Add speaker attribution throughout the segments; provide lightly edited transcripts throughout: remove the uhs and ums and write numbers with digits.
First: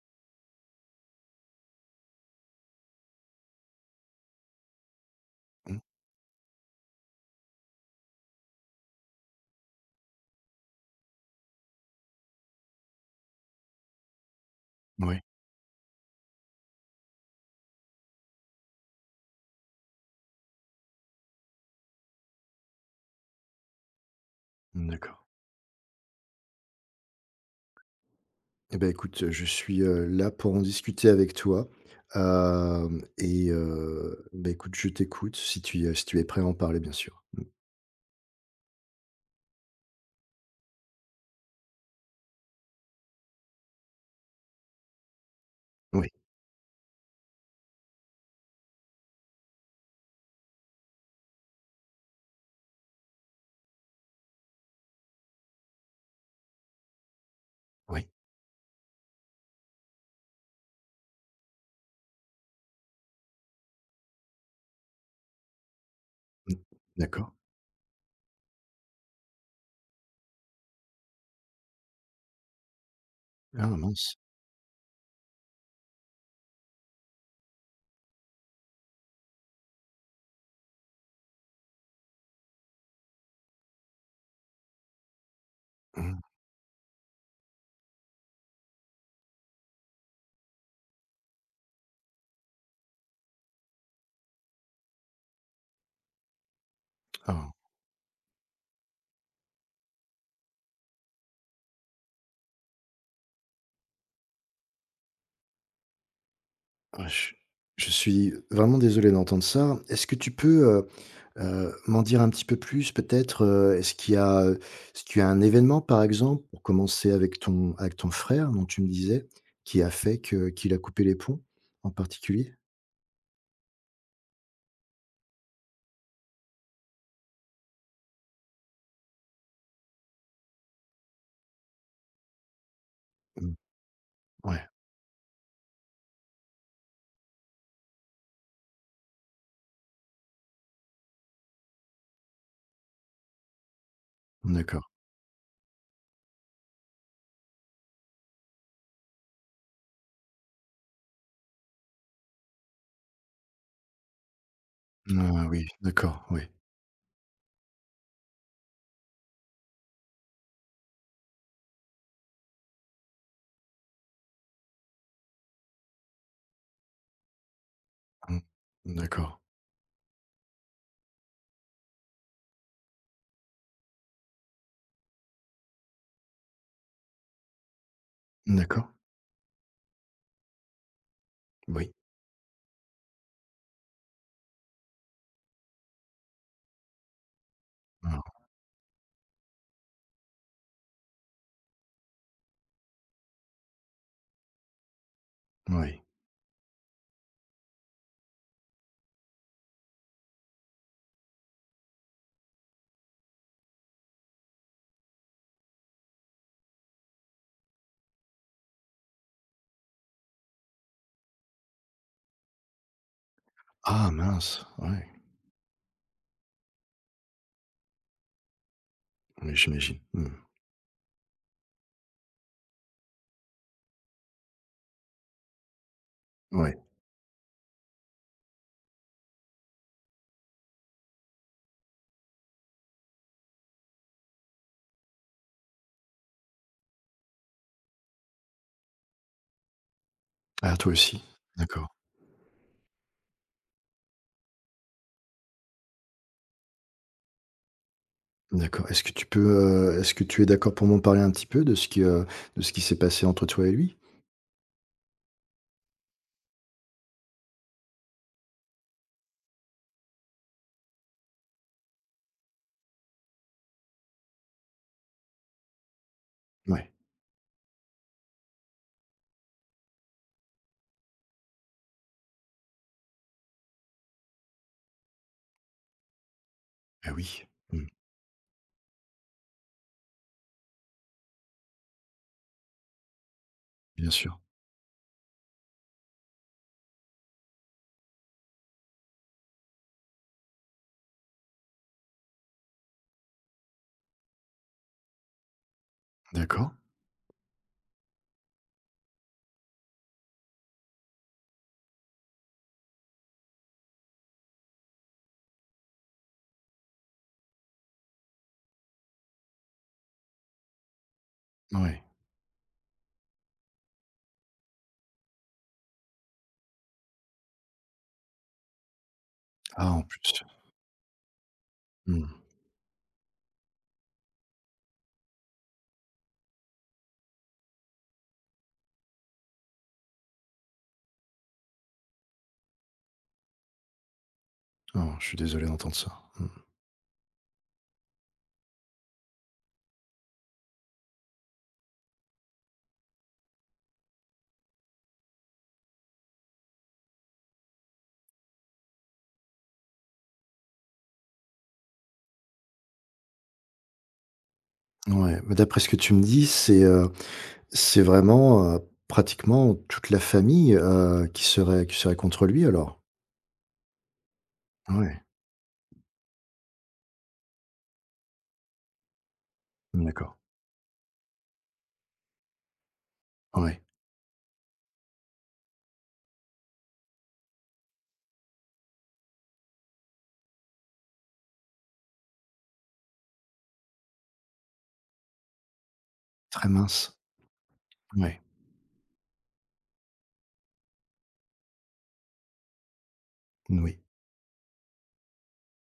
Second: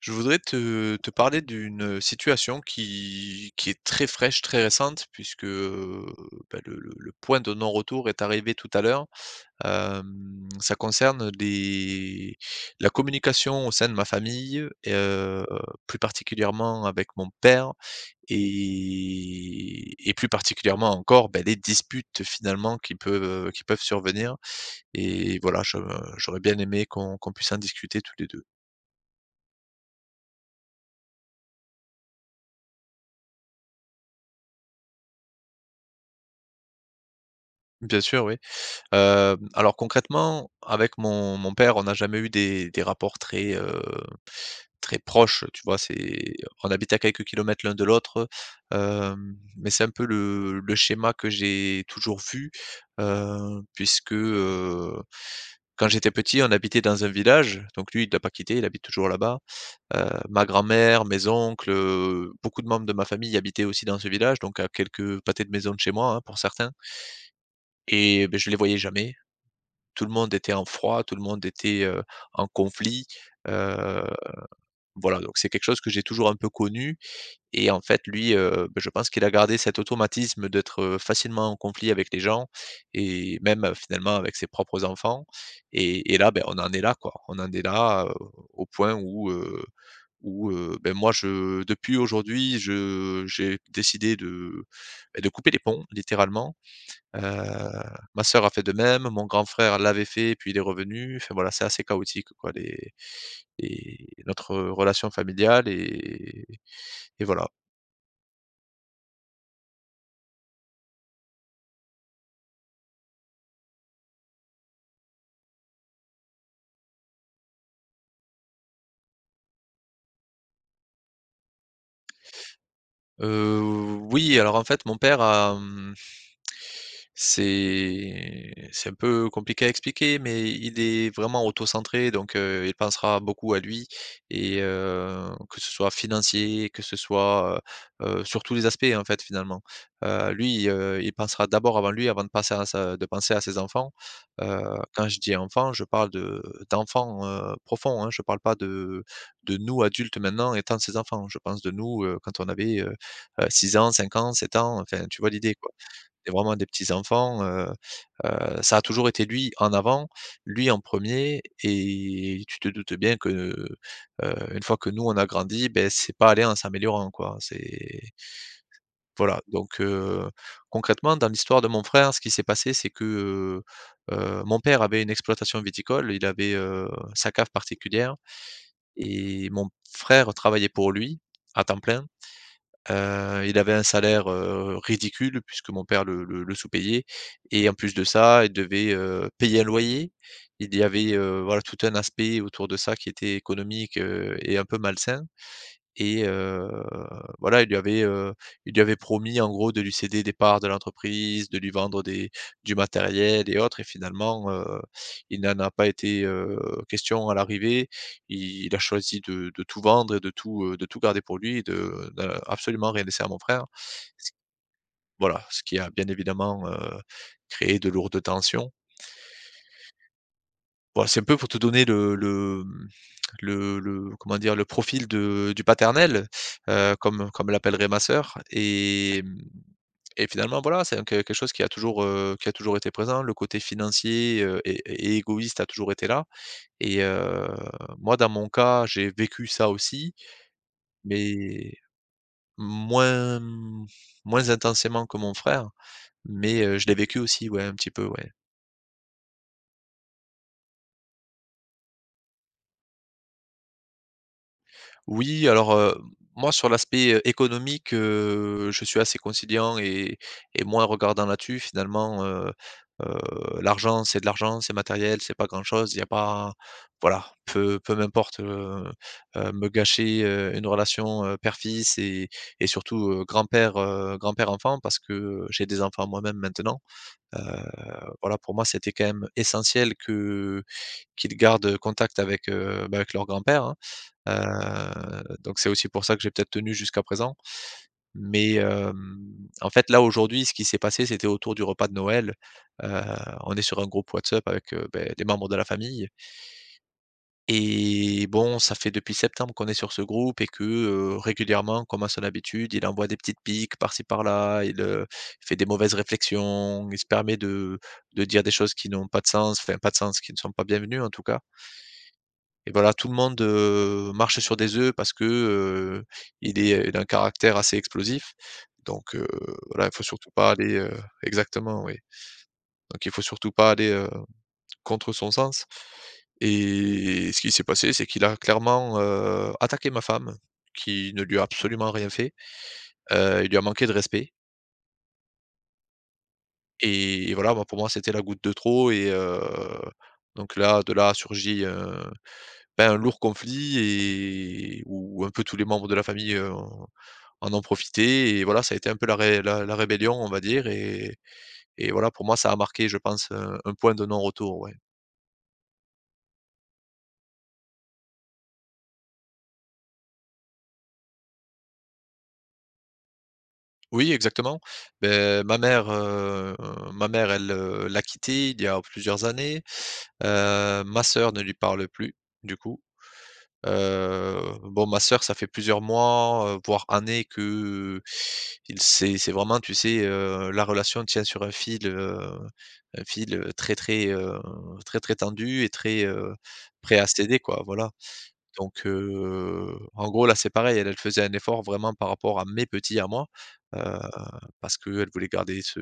Speaker 1: Je voudrais te parler d'une situation qui est très fraîche, très récente, puisque
Speaker 2: Mmh.
Speaker 1: bah, le point de non-retour est arrivé tout à l'heure. Euh, Ça concerne la communication au sein de ma famille,
Speaker 2: Ouais,
Speaker 1: plus particulièrement avec mon père, et plus particulièrement encore ben, les disputes finalement qui peuvent survenir.
Speaker 2: mmh, d'accord.
Speaker 1: Et voilà, j'aurais bien aimé qu'on puisse en discuter tous les deux.
Speaker 2: Eh ben écoute, je suis, là pour en discuter avec toi, écoute, je t'écoute si tu es prêt à en parler, bien sûr. Mmh.
Speaker 1: Bien sûr, oui. Alors concrètement, avec mon père, on n'a jamais eu des rapports très, très proches, tu vois?
Speaker 2: Oui,
Speaker 1: C'est On habite à quelques kilomètres l'un de l'autre, mais c'est un peu le schéma que j'ai toujours vu, puisque, quand j'étais petit, on habitait dans un village, donc lui,
Speaker 2: oui.
Speaker 1: il l'a pas quitté, il habite toujours là-bas. Ma grand-mère, mes oncles, beaucoup de membres de ma famille habitaient aussi dans ce village, donc à quelques pâtés de maison de chez moi, hein, pour
Speaker 2: Mmh.
Speaker 1: certains.
Speaker 2: D'accord.
Speaker 1: Et beh, je les voyais jamais. Tout le monde était en froid, tout le monde était, en conflit,
Speaker 2: Ah
Speaker 1: heu,
Speaker 2: mince.
Speaker 1: voilà, donc c'est quelque chose que j'ai toujours un peu connu et en fait lui, beh, je pense qu'il a gardé cet automatisme d'être, facilement en conflit avec les gens et même, finalement avec ses propres enfants. et
Speaker 2: Mmh.
Speaker 1: et là, ben, on en est là, quoi. On en est là, au point où, beh, moi je depuis aujourd'hui, je j'ai décidé beh, de couper les ponts littéralement. Heu,
Speaker 2: Ah,
Speaker 1: Ma sœur a fait de même, mon grand frère l'avait fait, puis il est revenu. Enfin voilà, c'est assez chaotique quoi les notre relation familiale et
Speaker 2: ah
Speaker 1: et
Speaker 2: je
Speaker 1: voilà.
Speaker 2: je suis vraiment désolé d'entendre ça. Est-ce que tu peux, m'en dire un petit peu plus peut-être, heu? Est-ce qu'il y a, est-ce qu'il y a un événement, par exemple, pour commencer avec ton frère dont tu me disais, qui a fait que qu'il a coupé les ponts en particulier?
Speaker 1: Heu, oui, alors en fait, mon père a. C'est un peu compliqué à expliquer, mais il est vraiment autocentré, donc il pensera beaucoup
Speaker 2: Mmh.
Speaker 1: à lui et
Speaker 2: Ouais,
Speaker 1: que ce soit financier, que ce soit, sur tous les aspects, en fait, finalement. Lui, il pensera d'abord avant lui, avant de passer à sa de penser à ses enfants. Heu,
Speaker 2: d'accord.
Speaker 1: Quand je dis enfants, je parle de d'enfants, profonds, hein, je parle pas de nous, adultes, maintenant, étant ses enfants. Je pense de nous, quand on avait, 6 ans, 5 ans, 7 ans, enfin, tu vois
Speaker 2: Ah
Speaker 1: l'idée,
Speaker 2: oui,
Speaker 1: quoi.
Speaker 2: d'accord,
Speaker 1: C'était
Speaker 2: oui.
Speaker 1: vraiment des petits enfants, ça a toujours été lui en avant, lui en premier, et tu te doutes bien que, une fois que nous on a grandi, ben c'est pas allé en s'améliorant quoi. C'est
Speaker 2: Mmh. D'accord,
Speaker 1: Voilà, donc concrètement dans l'histoire de mon frère, ce qui s'est passé, c'est que, mon père avait une exploitation viticole, il avait, sa cave particulière
Speaker 2: d'accord.
Speaker 1: et mon frère travaillait pour lui à temps
Speaker 2: Oui.
Speaker 1: plein. Il avait un salaire, ridicule puisque mon père le sous-payait et en plus de
Speaker 2: Ah,
Speaker 1: ça, il devait, payer un loyer. Il y avait, voilà, tout un aspect autour de ça qui était économique, et un peu malsain.
Speaker 2: oui.
Speaker 1: Et voilà, il lui avait promis en gros de lui céder des parts de l'entreprise, de lui vendre des du matériel et autres et finalement, il n'en a pas été, question à l'arrivée. I il a choisi de tout vendre et de tout garder pour lui et de d'a absolument rien laisser à mon frère.
Speaker 2: Ah
Speaker 1: Ce
Speaker 2: mince, ouais.
Speaker 1: Voilà, ce qui a bien évidemment, créé de lourdes tensions.
Speaker 2: Oui, j'imagine. Mmh.
Speaker 1: Voilà, c'est un peu pour te donner le comment dire? Le profil de du paternel,
Speaker 2: Ouais.
Speaker 1: comme l'appellerait ma sœur et et finalement voilà, c'est un que quelque chose qui a toujours été présent. Le côté financier, et égoïste a toujours été là et moi dans mon cas, j'ai vécu ça aussi,
Speaker 2: Ah toi aussi?
Speaker 1: mais
Speaker 2: D'accord,
Speaker 1: moins, mmh, moins intensément que mon frère, mais je l'ai vécu aussi, ouais, un petit peu, ouais.
Speaker 2: d'accord. Est-ce que tu peux, est-ce que tu es d'accord pour m'en parler un petit peu de ce qui s'est passé entre toi et lui?
Speaker 1: Oui, alors, moi sur l'aspect, économique, je suis assez conciliant et moins regardant là-dessus finalement, heu, l'argent, c'est de l'argent, c'est matériel, c'est pas grand-chose, il n'y a pas
Speaker 2: Ouais.
Speaker 1: voilà, peu m'importe, me gâcher, une relation, père-fils et surtout, grand-père, grand-père-enfant parce que, j'ai des enfants moi-même maintenant.
Speaker 2: Ah
Speaker 1: Heu,
Speaker 2: oui. Mmh.
Speaker 1: voilà, pour moi, c'était quand même essentiel que qu'ils gardent, contact avec, bah, avec leur grand-père, hein.
Speaker 2: Bien sûr.
Speaker 1: Donc c'est aussi pour ça que j'ai peut-être tenu jusqu'à présent. Mais, en fait, là, aujourd'hui, ce qui s'est passé, c'était autour du repas de Noël. Heu, on est sur un groupe WhatsApp avec, beh, des membres de la famille
Speaker 2: D'accord.
Speaker 1: et bon, ça fait depuis septembre qu'on est sur ce groupe et que, régulièrement, comme à son habitude, il envoie des petites piques par-ci par-là, il fait des mauvaises réflexions, il se permet de dire des choses qui n'ont pas de sens, enfin pas de sens, qui ne sont pas bienvenues en tout cas.
Speaker 2: Ouais.
Speaker 1: Et voilà, tout le monde, marche sur des œufs parce que, il est, d'un caractère assez explosif. Donc, voilà,
Speaker 2: Ah
Speaker 1: il
Speaker 2: en
Speaker 1: faut surtout
Speaker 2: plus.
Speaker 1: pas aller, exactement, oui.
Speaker 2: Mmh.
Speaker 1: Donc il faut surtout pas aller, contre son sens. Et ce qui s'est passé, c'est qu'il a clairement, attaqué ma femme, qui ne lui a absolument rien fait. Il lui a manqué de respect
Speaker 2: Oh, je suis désolé d'entendre ça. Mmh.
Speaker 1: et voilà, moi, pour moi, c'était la goutte de trop et donc là, de là a surgi un Ben, un lourd conflit et où un peu tous les membres de la famille, en ont profité et voilà, ça a été un peu la ré la la rébellion, on va dire et voilà, pour moi, ça a marqué, je pense, un point de non-retour, ouais.
Speaker 2: Ouais, bah, d'après ce que tu me dis, c'est, c'est vraiment, pratiquement toute la famille, qui serait contre lui alors?
Speaker 1: Oui, exactement.
Speaker 2: Ouais,
Speaker 1: Beh, ma mère, elle, l'a quitté il y a plusieurs années,
Speaker 2: d'accord.
Speaker 1: ma sœur ne lui parle plus, du coup.
Speaker 2: Ouais,
Speaker 1: Bon, ma sœur, ça fait plusieurs mois, voire années que, il c'est vraiment, tu sais, la relation tient sur un fil, très, très, très, très tendu et très,
Speaker 2: très
Speaker 1: prêt à
Speaker 2: mince.
Speaker 1: céder, quoi, voilà.
Speaker 2: Ouais,
Speaker 1: Donc en gros, là, c'est pareil, elle, elle faisait un effort vraiment par rapport à mes petits à moi, heu,
Speaker 2: oui,
Speaker 1: parce qu'elle voulait garder ce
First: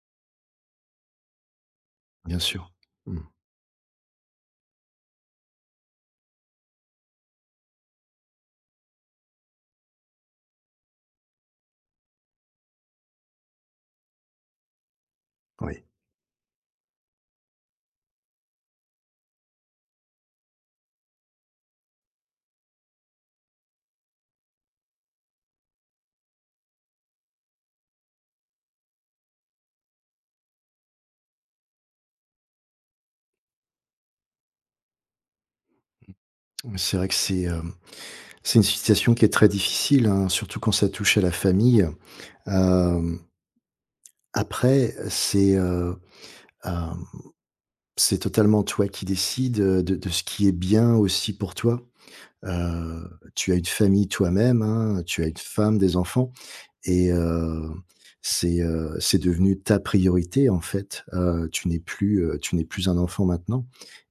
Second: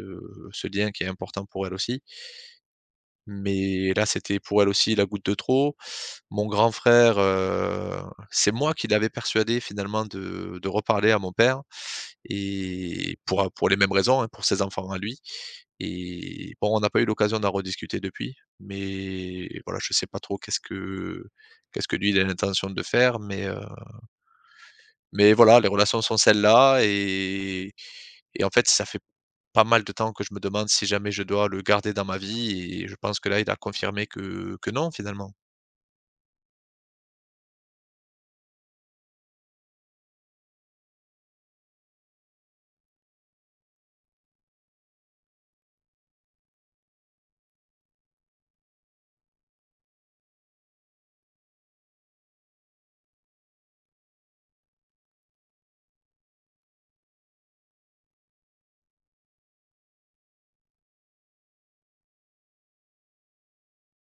Speaker 1: ce lien qui est important pour elle aussi.
Speaker 2: bien sûr. Mmh,
Speaker 1: Mais là, c'était pour elle aussi la goutte de trop. Mon grand frère, c'est moi qui l'avais persuadé finalement de reparler à mon père et pour les mêmes raisons, hein, pour ses enfants à lui
Speaker 2: oui.
Speaker 1: et bon, on n'a pas eu l'occasion d'en rediscuter depuis, mais voilà, je sais pas trop qu'est-ce que lui, il a l'intention de faire, mais mais voilà, les relations sont celles-là et en fait, ça fait pas mal de temps que je me demande si jamais je dois le garder dans ma vie et je pense que là, il a confirmé que non, finalement.
Speaker 2: C'est vrai que c'est, hem, c'est une situation qui est très difficile, hein, surtout quand ça touche à la famille. Hem, après, c'est, hem, c'est totalement toi qui décides, de ce qui est bien aussi pour toi. Heu, tu as une famille toi-même, hein, tu as une femme, des enfants. Et c'est devenu ta priorité en fait, tu n'es plus un enfant maintenant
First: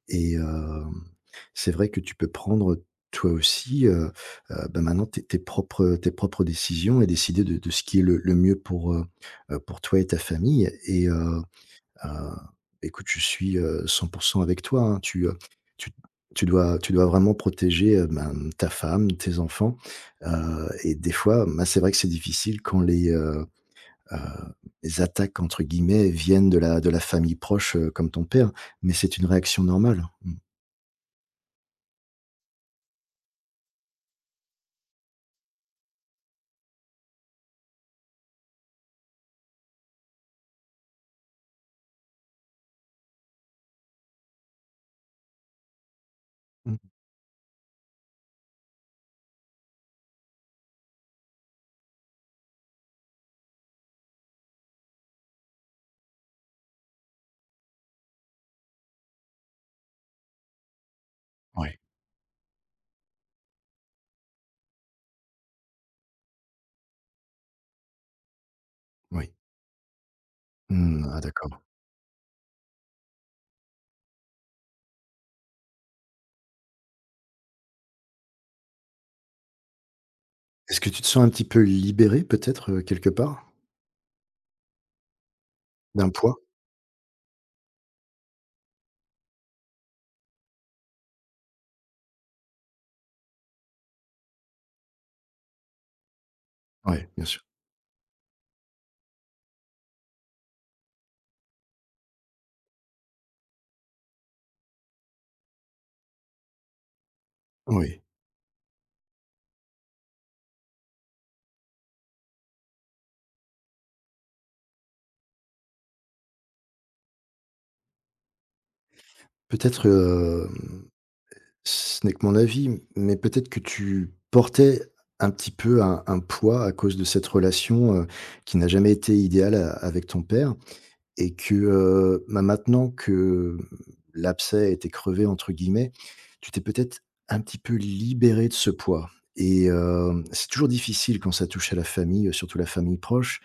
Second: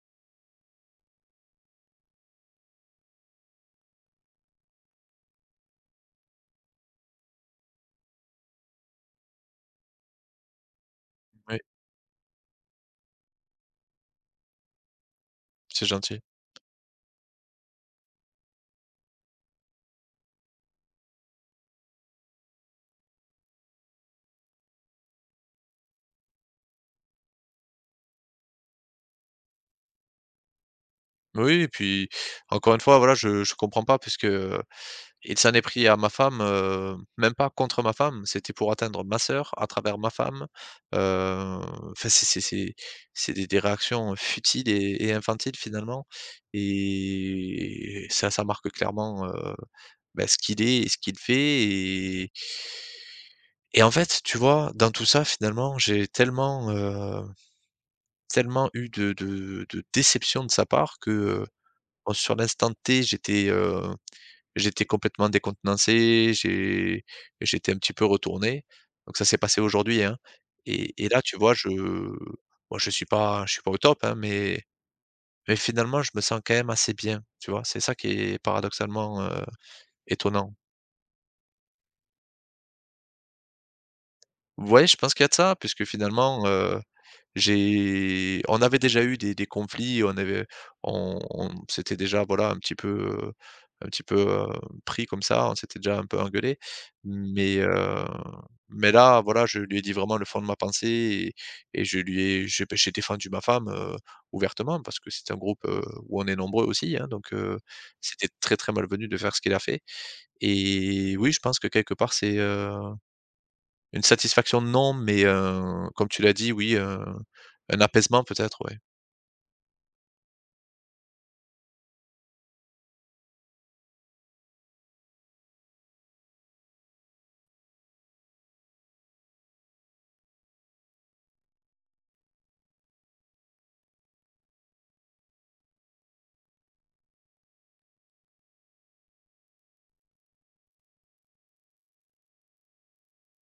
Speaker 2: et hem, c'est vrai que tu peux prendre toi aussi, bah, maintenant tes propres décisions et décider de ce qui est le mieux pour toi et ta famille
Speaker 1: Oui,
Speaker 2: Heu, écoute, je suis, 100 avec toi, hein.
Speaker 1: c'est
Speaker 2: Tu
Speaker 1: gentil.
Speaker 2: tu dois vraiment protéger, ben, ta femme, tes enfants, et des fois, bah, c'est vrai que c'est difficile quand heu, «les attaques» entre guillemets viennent de la famille proche, comme ton père, mais c'est une réaction normale. Mmh.
Speaker 1: Oui et puis, encore une fois, voilà, je comprends pas puisque, il s'en est pris à ma femme, même pas contre ma femme, c'était pour atteindre ma sœur à travers ma femme, heu, enfin c'est des réactions futiles et infantiles finalement
Speaker 2: Mmh.
Speaker 1: et ça marque clairement, bah, ce qu'il est et ce qu'il fait et en fait, tu vois, dans tout ça, finalement, j'ai tellement eu de déception de sa part que,
Speaker 2: Ouais,
Speaker 1: bon, sur l'instant T, j'étais complètement décontenancé, j'étais un petit peu retourné. Donc ça
Speaker 2: oui.
Speaker 1: s'est passé aujourd'hui, hein et
Speaker 2: Mmh,
Speaker 1: et
Speaker 2: ah
Speaker 1: là, tu vois,
Speaker 2: d'accord.
Speaker 1: je moi, je suis pas au top, hein, mais finalement, je me sens quand même assez bien, tu vois? C'est ça qui est paradoxalement, étonnant.
Speaker 2: Est-ce que tu te sens un petit peu libéré peut-être, quelque part?
Speaker 1: Ouais, je pense qu'il y a de ça puisque
Speaker 2: D'un poids?
Speaker 1: finalement, J'ai on avait déjà eu des conflits, on avait on s'était déjà, voilà, un petit peu, pris comme ça, on s'était déjà un peu engueulé,
Speaker 2: Oui, bien sûr.
Speaker 1: mais heu, mais là, voilà, je lui ai dit vraiment le fond de ma pensée et je lui ai j'ai ben, j'ai défendu ma femme, ouvertement parce que c'est un groupe, où on est nombreux aussi, hein, donc
Speaker 2: Oui.
Speaker 1: c'était très, très malvenu de faire ce qu'il a fait et oui, je pense que quelque part c'est, une satisfaction non, mais comme tu l'as dit, oui, un apaisement peut-être, ouais.
Speaker 2: Peut-être, hem, ce n'est que mon avis, mais peut-être que tu portais un petit peu un poids à cause de cette relation, qui n'a jamais été idéale a avec ton père et que, bah, maintenant que, hem, «l'abcès a été crevé» entre guillemets, tu t'es peut-être un petit peu libéré de ce poids et hem, c'est toujours difficile quand ça touche à la famille, surtout la famille proche,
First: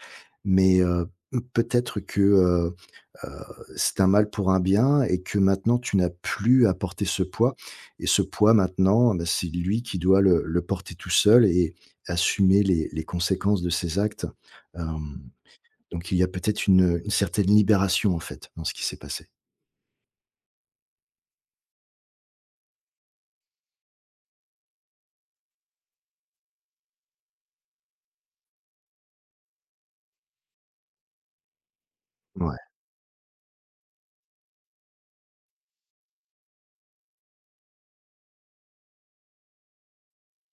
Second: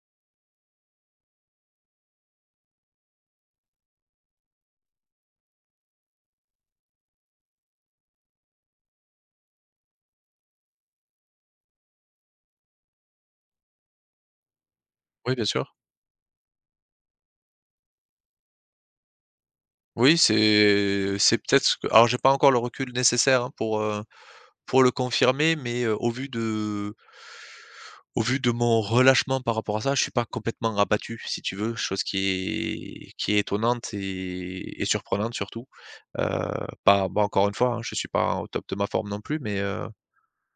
Speaker 2: mais peut-être que, heu, c'est un mal pour un bien et que maintenant tu n'as plus à porter ce poids et ce poids maintenant, bah, c'est lui qui doit le porter tout seul et assumer les conséquences de ses actes. Hem,
Speaker 1: Oui, bien sûr.
Speaker 2: donc il y a peut-être une certaine libération en fait, dans ce qui s'est passé.
Speaker 1: Oui, c'est peut-être ce que alors j'ai pas encore le recul nécessaire, hein, pour le confirmer, mais au vu de mon relâchement par rapport à ça, je suis pas complètement abattu, si tu veux, chose
Speaker 2: Ouais.
Speaker 1: qui est étonnante et surprenante surtout. Heu, Pas bah, encore une fois, hein, je suis pas au top de ma forme non plus, mais heu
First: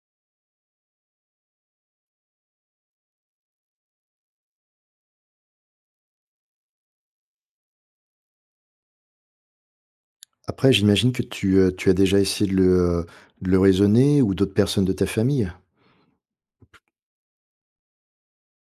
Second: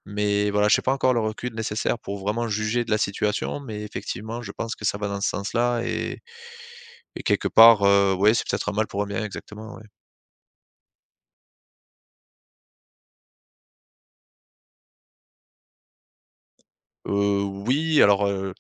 Speaker 1: Mais voilà, je j'ai pas encore le recul nécessaire pour vraiment juger de la situation, mais effectivement, je pense que ça va dans ce sens-là et quelque part, ouais, c'est peut-être un mal pour un bien, exactement, ouais.
Speaker 2: Après j'imagine que tu, tu as déjà essayé de le raisonner ou d'autres personnes de ta famille?
Speaker 1: Oui, alors,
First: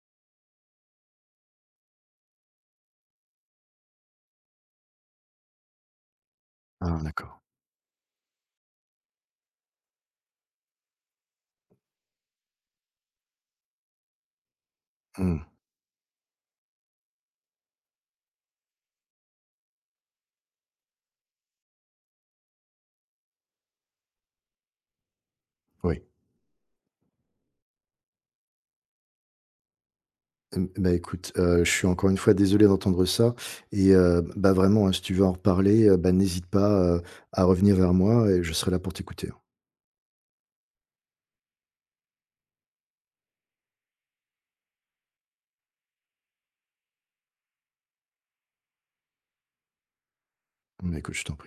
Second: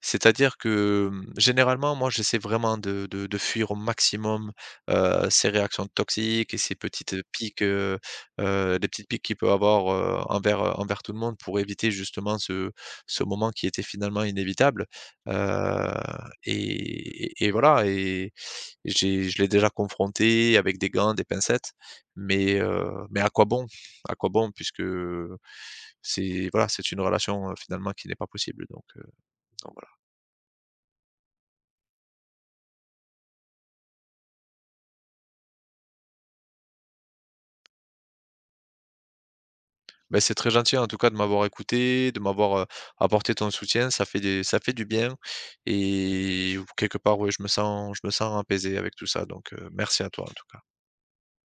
Speaker 1: c'est-à-dire que, généralement, moi, j'essaie vraiment de fuir au maximum, ces réactions toxiques et ces
Speaker 2: Ah
Speaker 1: petites
Speaker 2: d'accord.
Speaker 1: piques, les petites piques qu'il peut avoir, envers tout le monde pour éviter justement ce moment qui était finalement inévitable,
Speaker 2: Mmh,
Speaker 1: heu et voilà et J'ai je l'ai déjà confronté avec des gants, des pincettes, mais heu, mais à quoi bon? À quoi bon? Puisque,
Speaker 2: oui.
Speaker 1: c'est voilà, c'est une relation, finalement qui n'est pas possible donc voilà.
Speaker 2: Hem, bah, écoute, je suis encore une fois désolé d'entendre ça et bah, vraiment, hein, si tu veux en reparler, bah, n'hésite pas, à revenir vers moi et je serai là pour t'écouter, hein.
Speaker 1: Beh, c'est très gentil en tout cas de m'avoir écouté, de m'avoir, apporté ton soutien, ça fait du bien et quelque part, ouais, je me sens apaisé avec tout ça donc merci à toi en tout cas.
Speaker 2: Bah, écoute, je t'en